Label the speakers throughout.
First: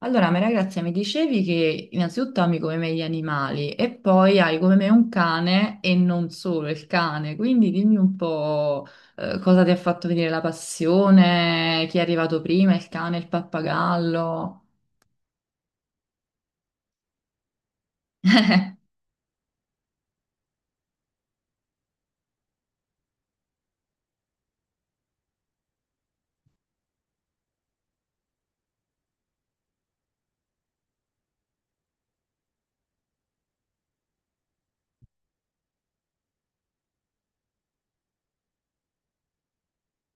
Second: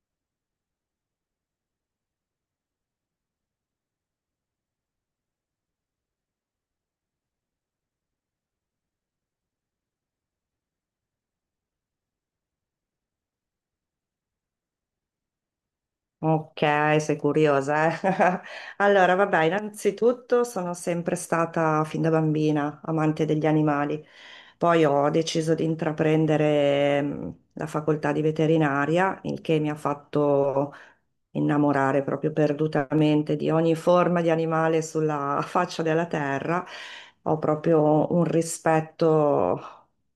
Speaker 1: Allora, Maria Grazia, mi dicevi che innanzitutto ami come me gli animali e poi hai come me un cane e non solo il cane, quindi dimmi un po' cosa ti ha fatto venire la passione, chi è arrivato prima, il cane, il pappagallo.
Speaker 2: Ok, sei curiosa, eh? Allora, vabbè, innanzitutto sono sempre stata fin da bambina amante degli animali. Poi ho deciso di intraprendere la facoltà di veterinaria, il che mi ha fatto innamorare proprio perdutamente di ogni forma di animale sulla faccia della terra, ho proprio un rispetto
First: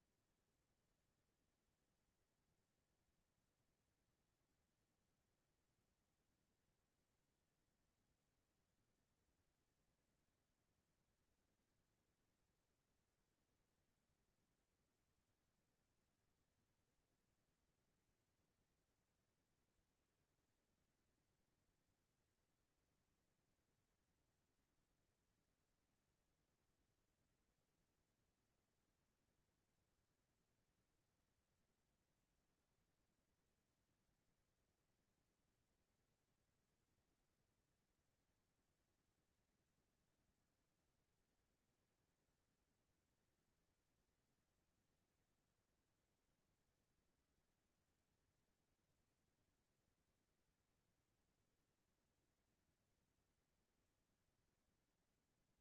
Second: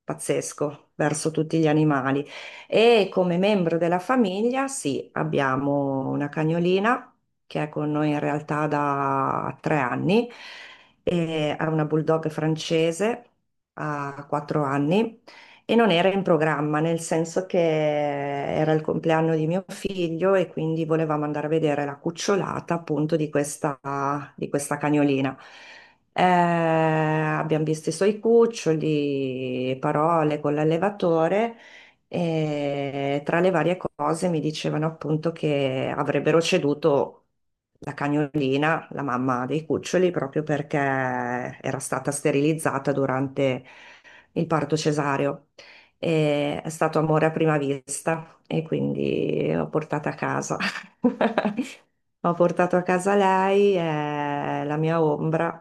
Speaker 2: pazzesco verso tutti gli animali. E come membro della famiglia, sì, abbiamo una cagnolina che è con noi in realtà da 3 anni, e è una bulldog francese, ha 4 anni e non era in programma, nel senso che era il compleanno di mio figlio e quindi volevamo andare a vedere la cucciolata appunto di questa cagnolina. Abbiamo visto i suoi cuccioli, parole con l'allevatore e tra le varie cose mi dicevano appunto che avrebbero ceduto la cagnolina, la mamma dei cuccioli, proprio perché era stata sterilizzata durante il parto cesareo. E è stato amore a prima vista e quindi l'ho portata a casa. Ho portato a casa lei, è la mia ombra,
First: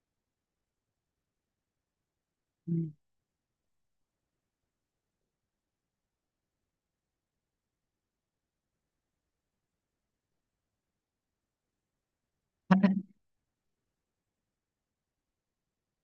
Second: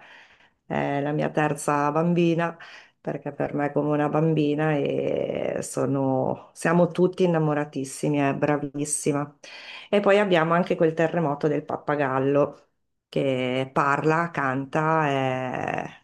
Speaker 2: è la mia terza bambina,
Speaker 1: Mm.
Speaker 2: perché per me è come una bambina e siamo tutti innamoratissimi, è bravissima. E poi abbiamo anche quel terremoto del pappagallo che parla, canta, è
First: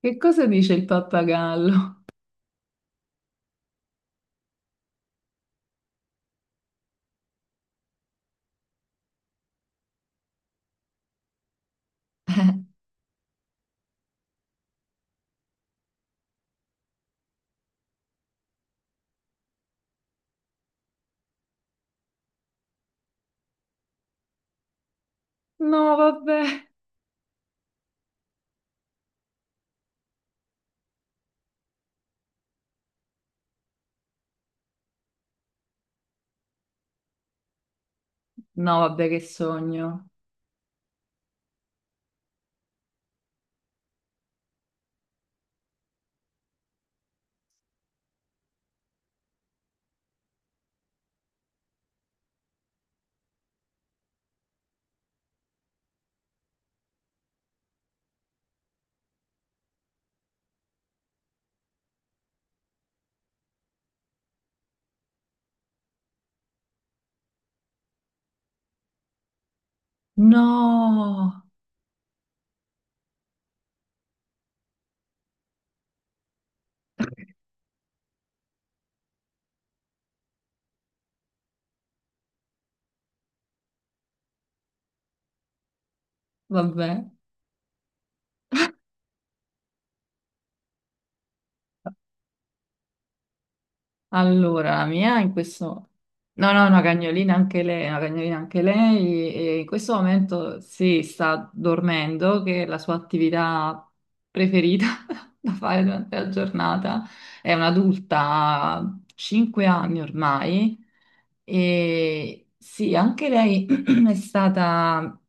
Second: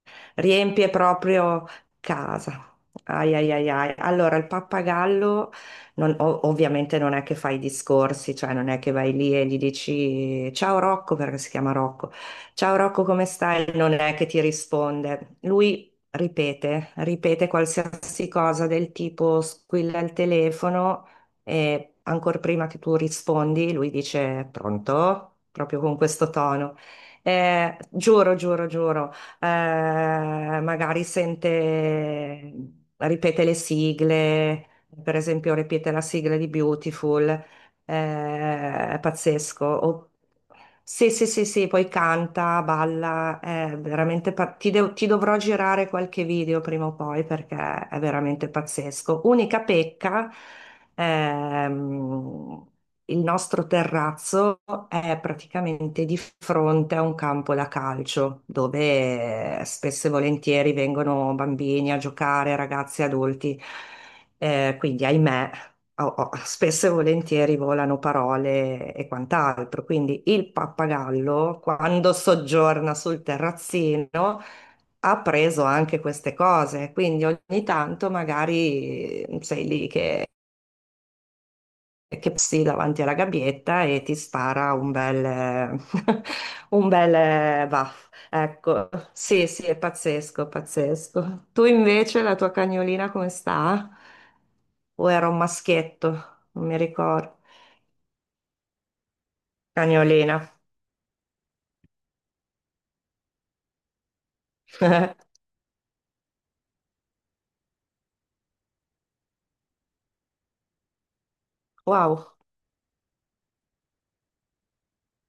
Speaker 1: Che cosa dice il
Speaker 2: riempie proprio
Speaker 1: pappagallo?
Speaker 2: casa. Ai ai ai ai. Allora, il pappagallo ovviamente non è che fai i discorsi, cioè non è che vai lì e gli dici ciao Rocco, perché si chiama Rocco, ciao Rocco, come stai? Non è che ti risponde. Lui ripete qualsiasi cosa del tipo squilla il telefono e ancora prima che tu rispondi, lui dice pronto, proprio
Speaker 1: No,
Speaker 2: con questo
Speaker 1: vabbè.
Speaker 2: tono. Giuro, giuro, giuro magari sente, ripete le sigle, per esempio ripete la sigla di Beautiful,
Speaker 1: No,
Speaker 2: è
Speaker 1: vabbè, che
Speaker 2: pazzesco.
Speaker 1: sogno.
Speaker 2: Sì, sì, sì, sì, poi canta, balla, è veramente ti dovrò girare qualche video prima o poi perché è veramente pazzesco. Unica pecca. Ehm, il nostro terrazzo è praticamente di fronte a un campo da calcio dove spesso e volentieri vengono bambini a giocare, ragazzi, adulti. Quindi, ahimè, spesso e volentieri volano parole e quant'altro. Quindi il
Speaker 1: No,
Speaker 2: pappagallo, quando soggiorna sul terrazzino, ha preso anche queste cose, quindi ogni tanto magari sei lì che passi davanti alla gabbietta e ti spara un bel, un
Speaker 1: vabbè.
Speaker 2: bel baff. Ecco, sì, sì, è pazzesco, pazzesco. Tu invece, la tua cagnolina come sta?
Speaker 1: Allora, la
Speaker 2: O
Speaker 1: mia
Speaker 2: era
Speaker 1: in
Speaker 2: un
Speaker 1: questo.
Speaker 2: maschietto?
Speaker 1: No,
Speaker 2: Non
Speaker 1: no,
Speaker 2: mi
Speaker 1: una cagnolina
Speaker 2: ricordo.
Speaker 1: anche lei, una cagnolina anche lei, e in questo momento
Speaker 2: Cagnolina.
Speaker 1: sì, sta dormendo, che è la sua attività preferita da fare durante la giornata. È un'adulta, ha 5 anni ormai,
Speaker 2: Wow,
Speaker 1: e sì, anche lei è stata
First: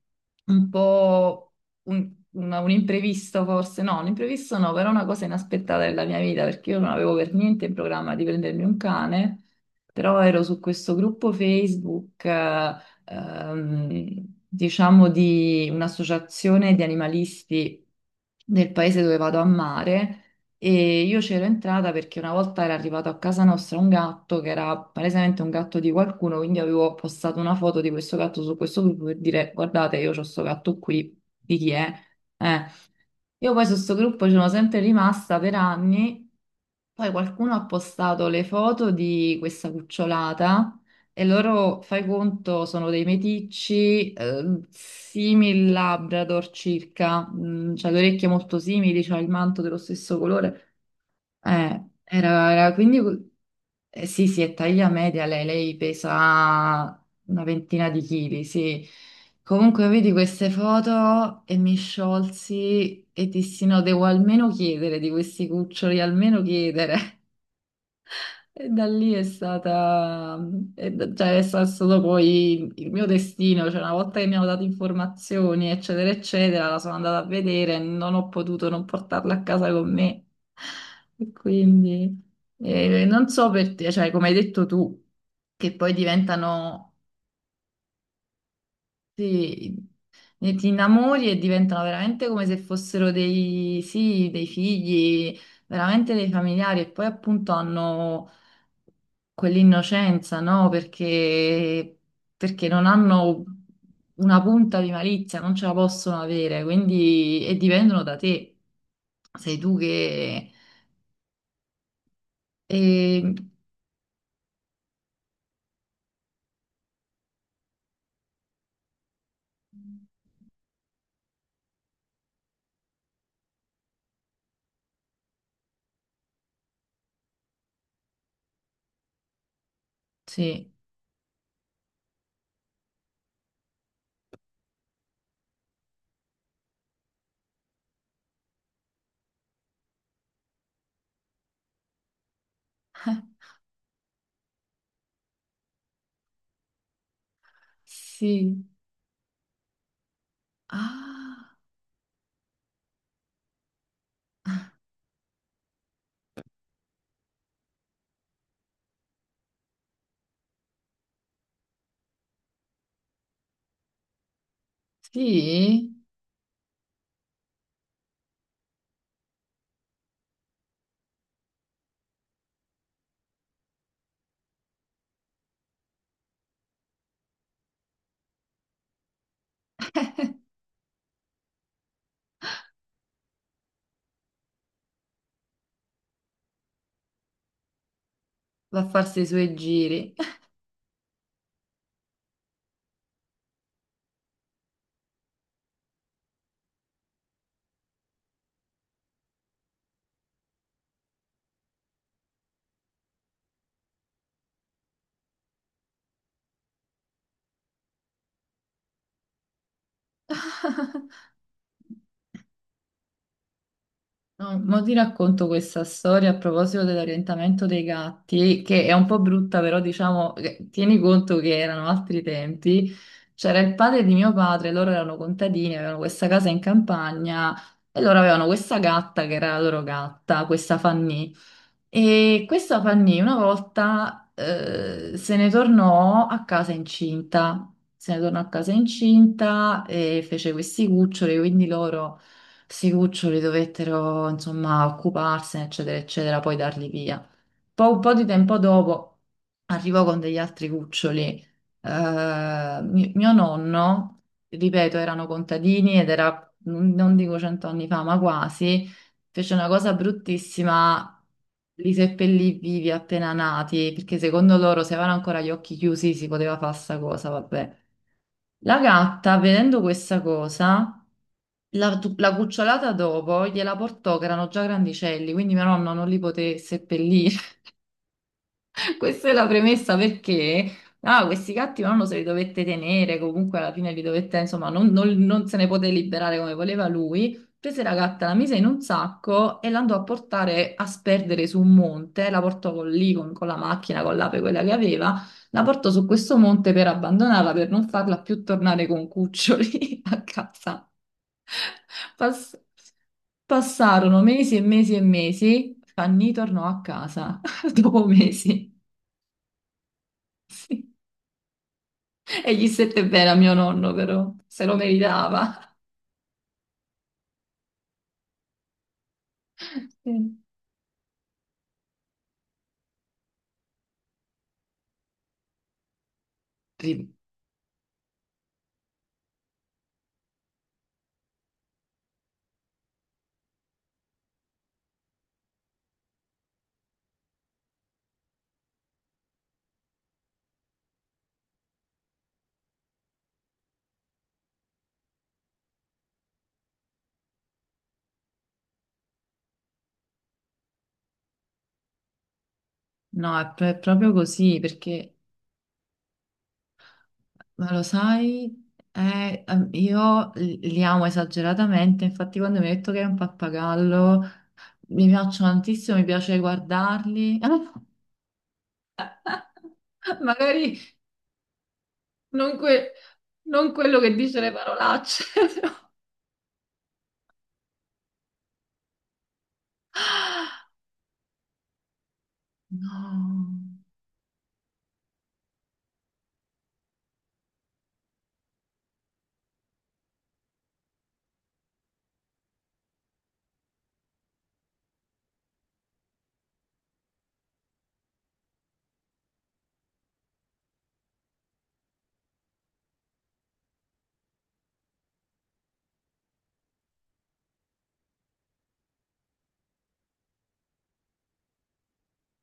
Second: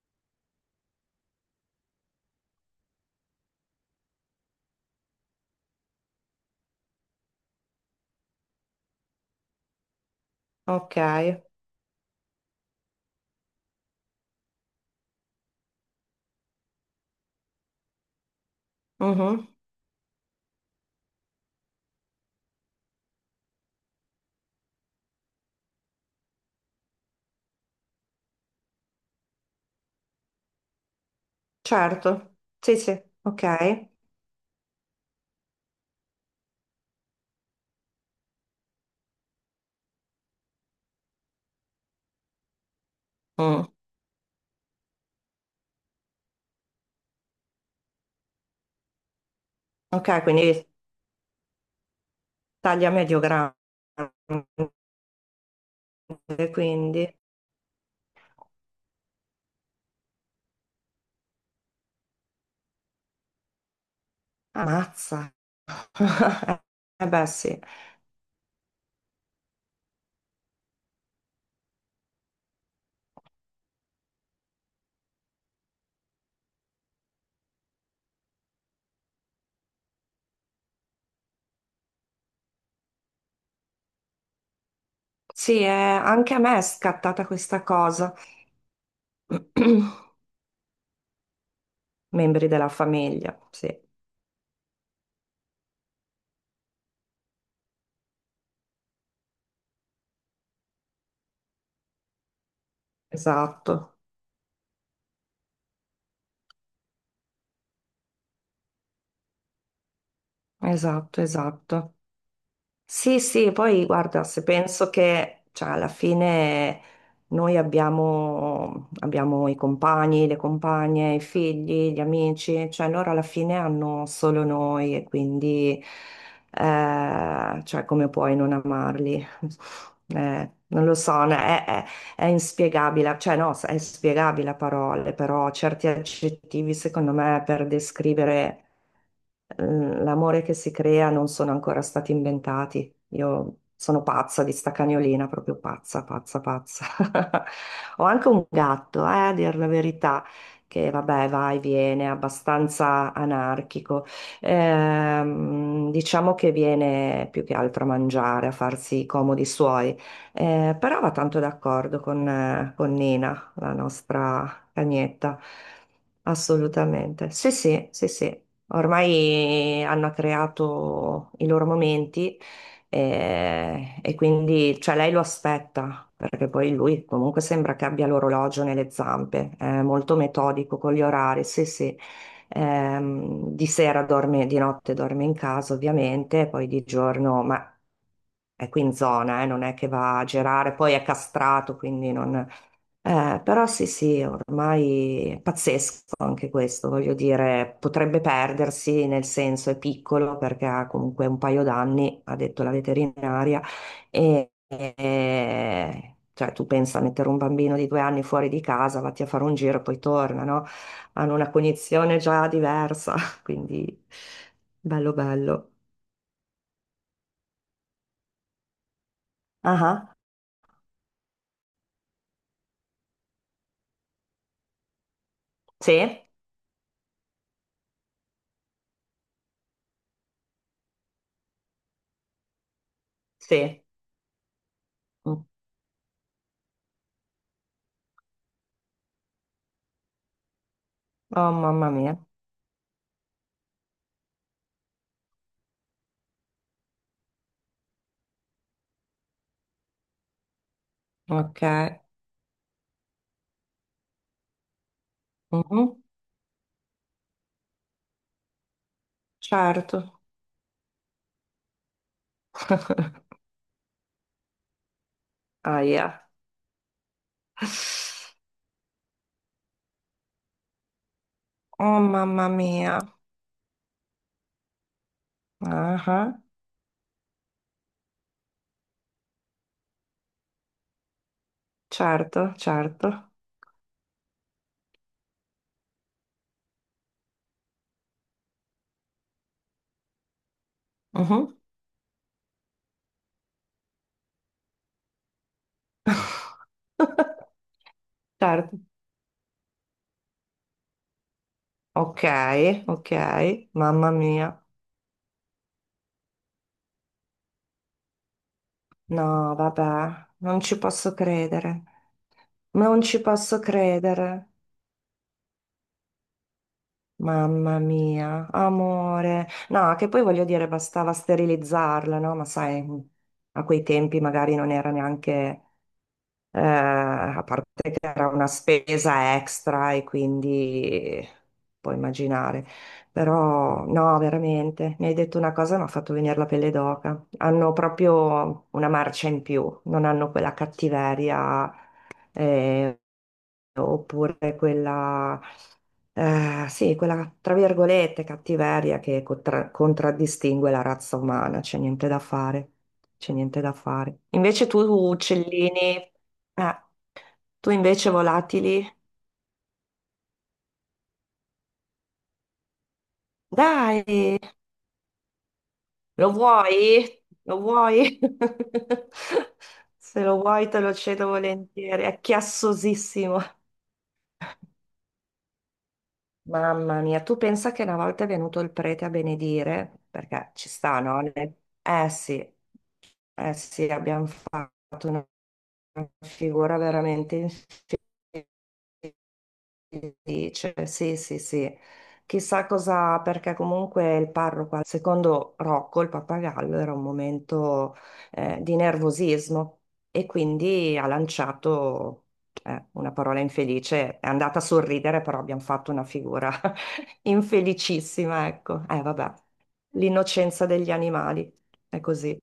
Speaker 1: un po' un imprevisto forse, no, un imprevisto no, però una cosa inaspettata della mia vita, perché io non avevo per niente in programma di prendermi un cane, però ero su questo
Speaker 2: ok.
Speaker 1: gruppo Facebook, diciamo di un'associazione di animalisti del paese dove vado a
Speaker 2: Mhm.
Speaker 1: mare. E io c'ero entrata perché una volta era arrivato a casa nostra un gatto che era palesemente un gatto di qualcuno, quindi avevo postato una foto di questo gatto su questo gruppo per dire guardate, io ho questo gatto qui, di chi è?
Speaker 2: Certo,
Speaker 1: Eh,
Speaker 2: sì, sì,
Speaker 1: Io poi su
Speaker 2: ok.
Speaker 1: questo gruppo ci sono sempre rimasta per anni, poi qualcuno ha postato le foto di questa cucciolata e loro, fai conto, sono dei
Speaker 2: Mm.
Speaker 1: meticci simili Labrador circa, c'ha le orecchie molto simili, c'ha il manto dello
Speaker 2: Ok,
Speaker 1: stesso
Speaker 2: quindi
Speaker 1: colore.
Speaker 2: taglia
Speaker 1: Quindi
Speaker 2: medio grande,
Speaker 1: sì, sì, è taglia media lei, lei pesa
Speaker 2: quindi
Speaker 1: 20, sì. Comunque vedi queste foto e mi sciolsi e dissi no, devo almeno chiedere di
Speaker 2: ammazza.
Speaker 1: questi cuccioli, almeno
Speaker 2: Eh
Speaker 1: chiedere.
Speaker 2: beh, sì.
Speaker 1: E da lì è stata, è stato poi il mio destino, cioè una volta che mi hanno dato informazioni, eccetera, eccetera, la sono andata a vedere e non ho potuto non portarla a casa con me. E quindi non so per te, cioè come hai detto tu,
Speaker 2: Sì,
Speaker 1: che poi
Speaker 2: anche a me è
Speaker 1: diventano,
Speaker 2: scattata questa cosa.
Speaker 1: sì, ti innamori e diventano veramente come
Speaker 2: Membri
Speaker 1: se
Speaker 2: della
Speaker 1: fossero
Speaker 2: famiglia, sì,
Speaker 1: dei, sì, dei figli, veramente dei familiari e poi appunto hanno quell'innocenza, no? Perché non hanno
Speaker 2: esatto,
Speaker 1: una punta di malizia, non ce la possono avere, quindi e dipendono da te. Sei tu che...
Speaker 2: esatto, esatto. Sì,
Speaker 1: e-
Speaker 2: sì, poi guarda, se penso che cioè, alla fine noi abbiamo i compagni, le compagne, i figli, gli amici, cioè loro alla fine hanno solo noi e quindi cioè, come puoi non amarli?
Speaker 1: Sì,
Speaker 2: Non lo so, no, è inspiegabile, cioè no, è spiegabile a parole, però certi aggettivi secondo me per descrivere L'amore che si crea non sono ancora stati inventati. Io sono pazza di sta cagnolina, proprio pazza, pazza, pazza. Ho anche un
Speaker 1: sì.
Speaker 2: gatto, a dir la verità, che vabbè, va
Speaker 1: Ah,
Speaker 2: e viene, è abbastanza anarchico. Diciamo che viene più che altro a mangiare, a farsi i comodi suoi. Però va tanto d'accordo con Nina, la nostra cagnetta.
Speaker 1: sì?
Speaker 2: Assolutamente. Sì, sì, sì, sì. Ormai hanno creato i loro momenti e, quindi cioè lei lo aspetta, perché poi lui comunque sembra che abbia l'orologio nelle zampe, è molto metodico con gli orari, sì sì. Di sera dorme, di notte dorme in casa ovviamente, poi di giorno, ma è
Speaker 1: Va
Speaker 2: qui
Speaker 1: a
Speaker 2: in
Speaker 1: farsi i
Speaker 2: zona,
Speaker 1: suoi
Speaker 2: non è che
Speaker 1: giri.
Speaker 2: va a girare, poi è castrato, quindi non però sì, sì, ormai è pazzesco anche questo, voglio dire, potrebbe perdersi, nel senso è piccolo perché ha comunque un paio d'anni, ha detto la veterinaria, cioè tu pensa a mettere un bambino di 2 anni fuori di casa, vatti a fare un giro e poi torna, no? Hanno una cognizione già diversa, quindi
Speaker 1: No, mo ti
Speaker 2: bello
Speaker 1: racconto
Speaker 2: bello.
Speaker 1: questa storia a proposito dell'orientamento dei gatti, che è un po' brutta, però
Speaker 2: Ah, ah.
Speaker 1: diciamo, tieni conto che erano altri tempi. C'era il padre di mio padre, loro erano contadini, avevano
Speaker 2: Sì,
Speaker 1: questa casa in campagna e loro avevano questa gatta che era la loro gatta, questa Fanny. E questa Fanny una
Speaker 2: sì.
Speaker 1: volta se
Speaker 2: Mm.
Speaker 1: ne tornò a casa incinta, se ne tornò a casa incinta e fece questi cuccioli,
Speaker 2: Oh
Speaker 1: quindi
Speaker 2: mamma mia,
Speaker 1: loro, questi cuccioli dovettero insomma occuparsene, eccetera, eccetera, poi darli via un po' di tempo dopo arrivò con degli altri cuccioli.
Speaker 2: ok.
Speaker 1: Mio nonno, ripeto, erano contadini
Speaker 2: Mhm.
Speaker 1: ed era, non dico 100 fa, ma quasi, fece una cosa
Speaker 2: Certo.
Speaker 1: bruttissima. Li seppellì vivi appena nati, perché secondo loro se avevano ancora gli occhi
Speaker 2: Aia.
Speaker 1: chiusi si poteva fare sta cosa, vabbè. La gatta, vedendo questa cosa, la,
Speaker 2: Oh
Speaker 1: la
Speaker 2: mamma
Speaker 1: cucciolata
Speaker 2: mia.
Speaker 1: dopo gliela portò, che erano già grandicelli, quindi mio nonno
Speaker 2: Ah,
Speaker 1: non li
Speaker 2: ah.
Speaker 1: poté seppellire. Questa è la premessa perché questi gatti nonno se li
Speaker 2: Certo,
Speaker 1: dovette tenere,
Speaker 2: certo.
Speaker 1: comunque alla fine li dovette, insomma, non se ne poté liberare come voleva lui. Prese la gatta, la mise in un sacco e l'andò a portare a sperdere
Speaker 2: Mhm.
Speaker 1: su un monte, la portò con la macchina, con l'ape, quella che aveva, la portò su questo monte per abbandonarla, per non farla più
Speaker 2: Certo.
Speaker 1: tornare con cuccioli a casa.
Speaker 2: Ok,
Speaker 1: Pass-
Speaker 2: ok. Mamma
Speaker 1: passarono mesi e
Speaker 2: mia.
Speaker 1: mesi e mesi, Fanny tornò a casa dopo mesi.
Speaker 2: No, vabbè, non ci
Speaker 1: Sì.
Speaker 2: posso credere.
Speaker 1: E gli
Speaker 2: Non
Speaker 1: stette
Speaker 2: ci
Speaker 1: bene a mio
Speaker 2: posso
Speaker 1: nonno, però,
Speaker 2: credere.
Speaker 1: se lo meritava.
Speaker 2: Mamma mia, amore. No, che poi
Speaker 1: Sì.
Speaker 2: voglio dire, bastava sterilizzarla, no? Ma sai, a quei tempi magari non era neanche
Speaker 1: Ri-
Speaker 2: a parte che era una spesa extra e quindi puoi immaginare. Però no, veramente, mi hai detto una cosa, mi ha fatto venire la pelle d'oca. Hanno proprio una marcia in più, non hanno quella cattiveria eh, oppure quella, sì, quella tra virgolette cattiveria che contraddistingue la razza umana, c'è niente da fare, c'è
Speaker 1: No,
Speaker 2: niente da
Speaker 1: è proprio
Speaker 2: fare.
Speaker 1: così
Speaker 2: Invece tu,
Speaker 1: perché,
Speaker 2: uccellini... eh, tu
Speaker 1: ma lo
Speaker 2: invece
Speaker 1: sai,
Speaker 2: volatili?
Speaker 1: io li amo esageratamente, infatti quando mi hai detto che è un pappagallo,
Speaker 2: Dai,
Speaker 1: mi piacciono tantissimo, mi
Speaker 2: lo
Speaker 1: piace
Speaker 2: vuoi?
Speaker 1: guardarli.
Speaker 2: Lo vuoi? Se lo vuoi te lo
Speaker 1: Magari
Speaker 2: cedo volentieri, è
Speaker 1: non, que-
Speaker 2: chiassosissimo.
Speaker 1: non quello che dice le parolacce, però.
Speaker 2: Mamma mia, tu pensa che una volta è venuto il prete a benedire, perché ci sta, no? Eh sì,
Speaker 1: No.
Speaker 2: eh sì, abbiamo fatto una figura veramente infame. Sì, cioè, sì, sì, sì. Chissà cosa, perché comunque il parroco, secondo Rocco, il pappagallo, era un momento di nervosismo e quindi ha lanciato una parola infelice. È andata a sorridere, però abbiamo fatto una figura infelicissima, ecco. Vabbè, l'innocenza degli animali, è così.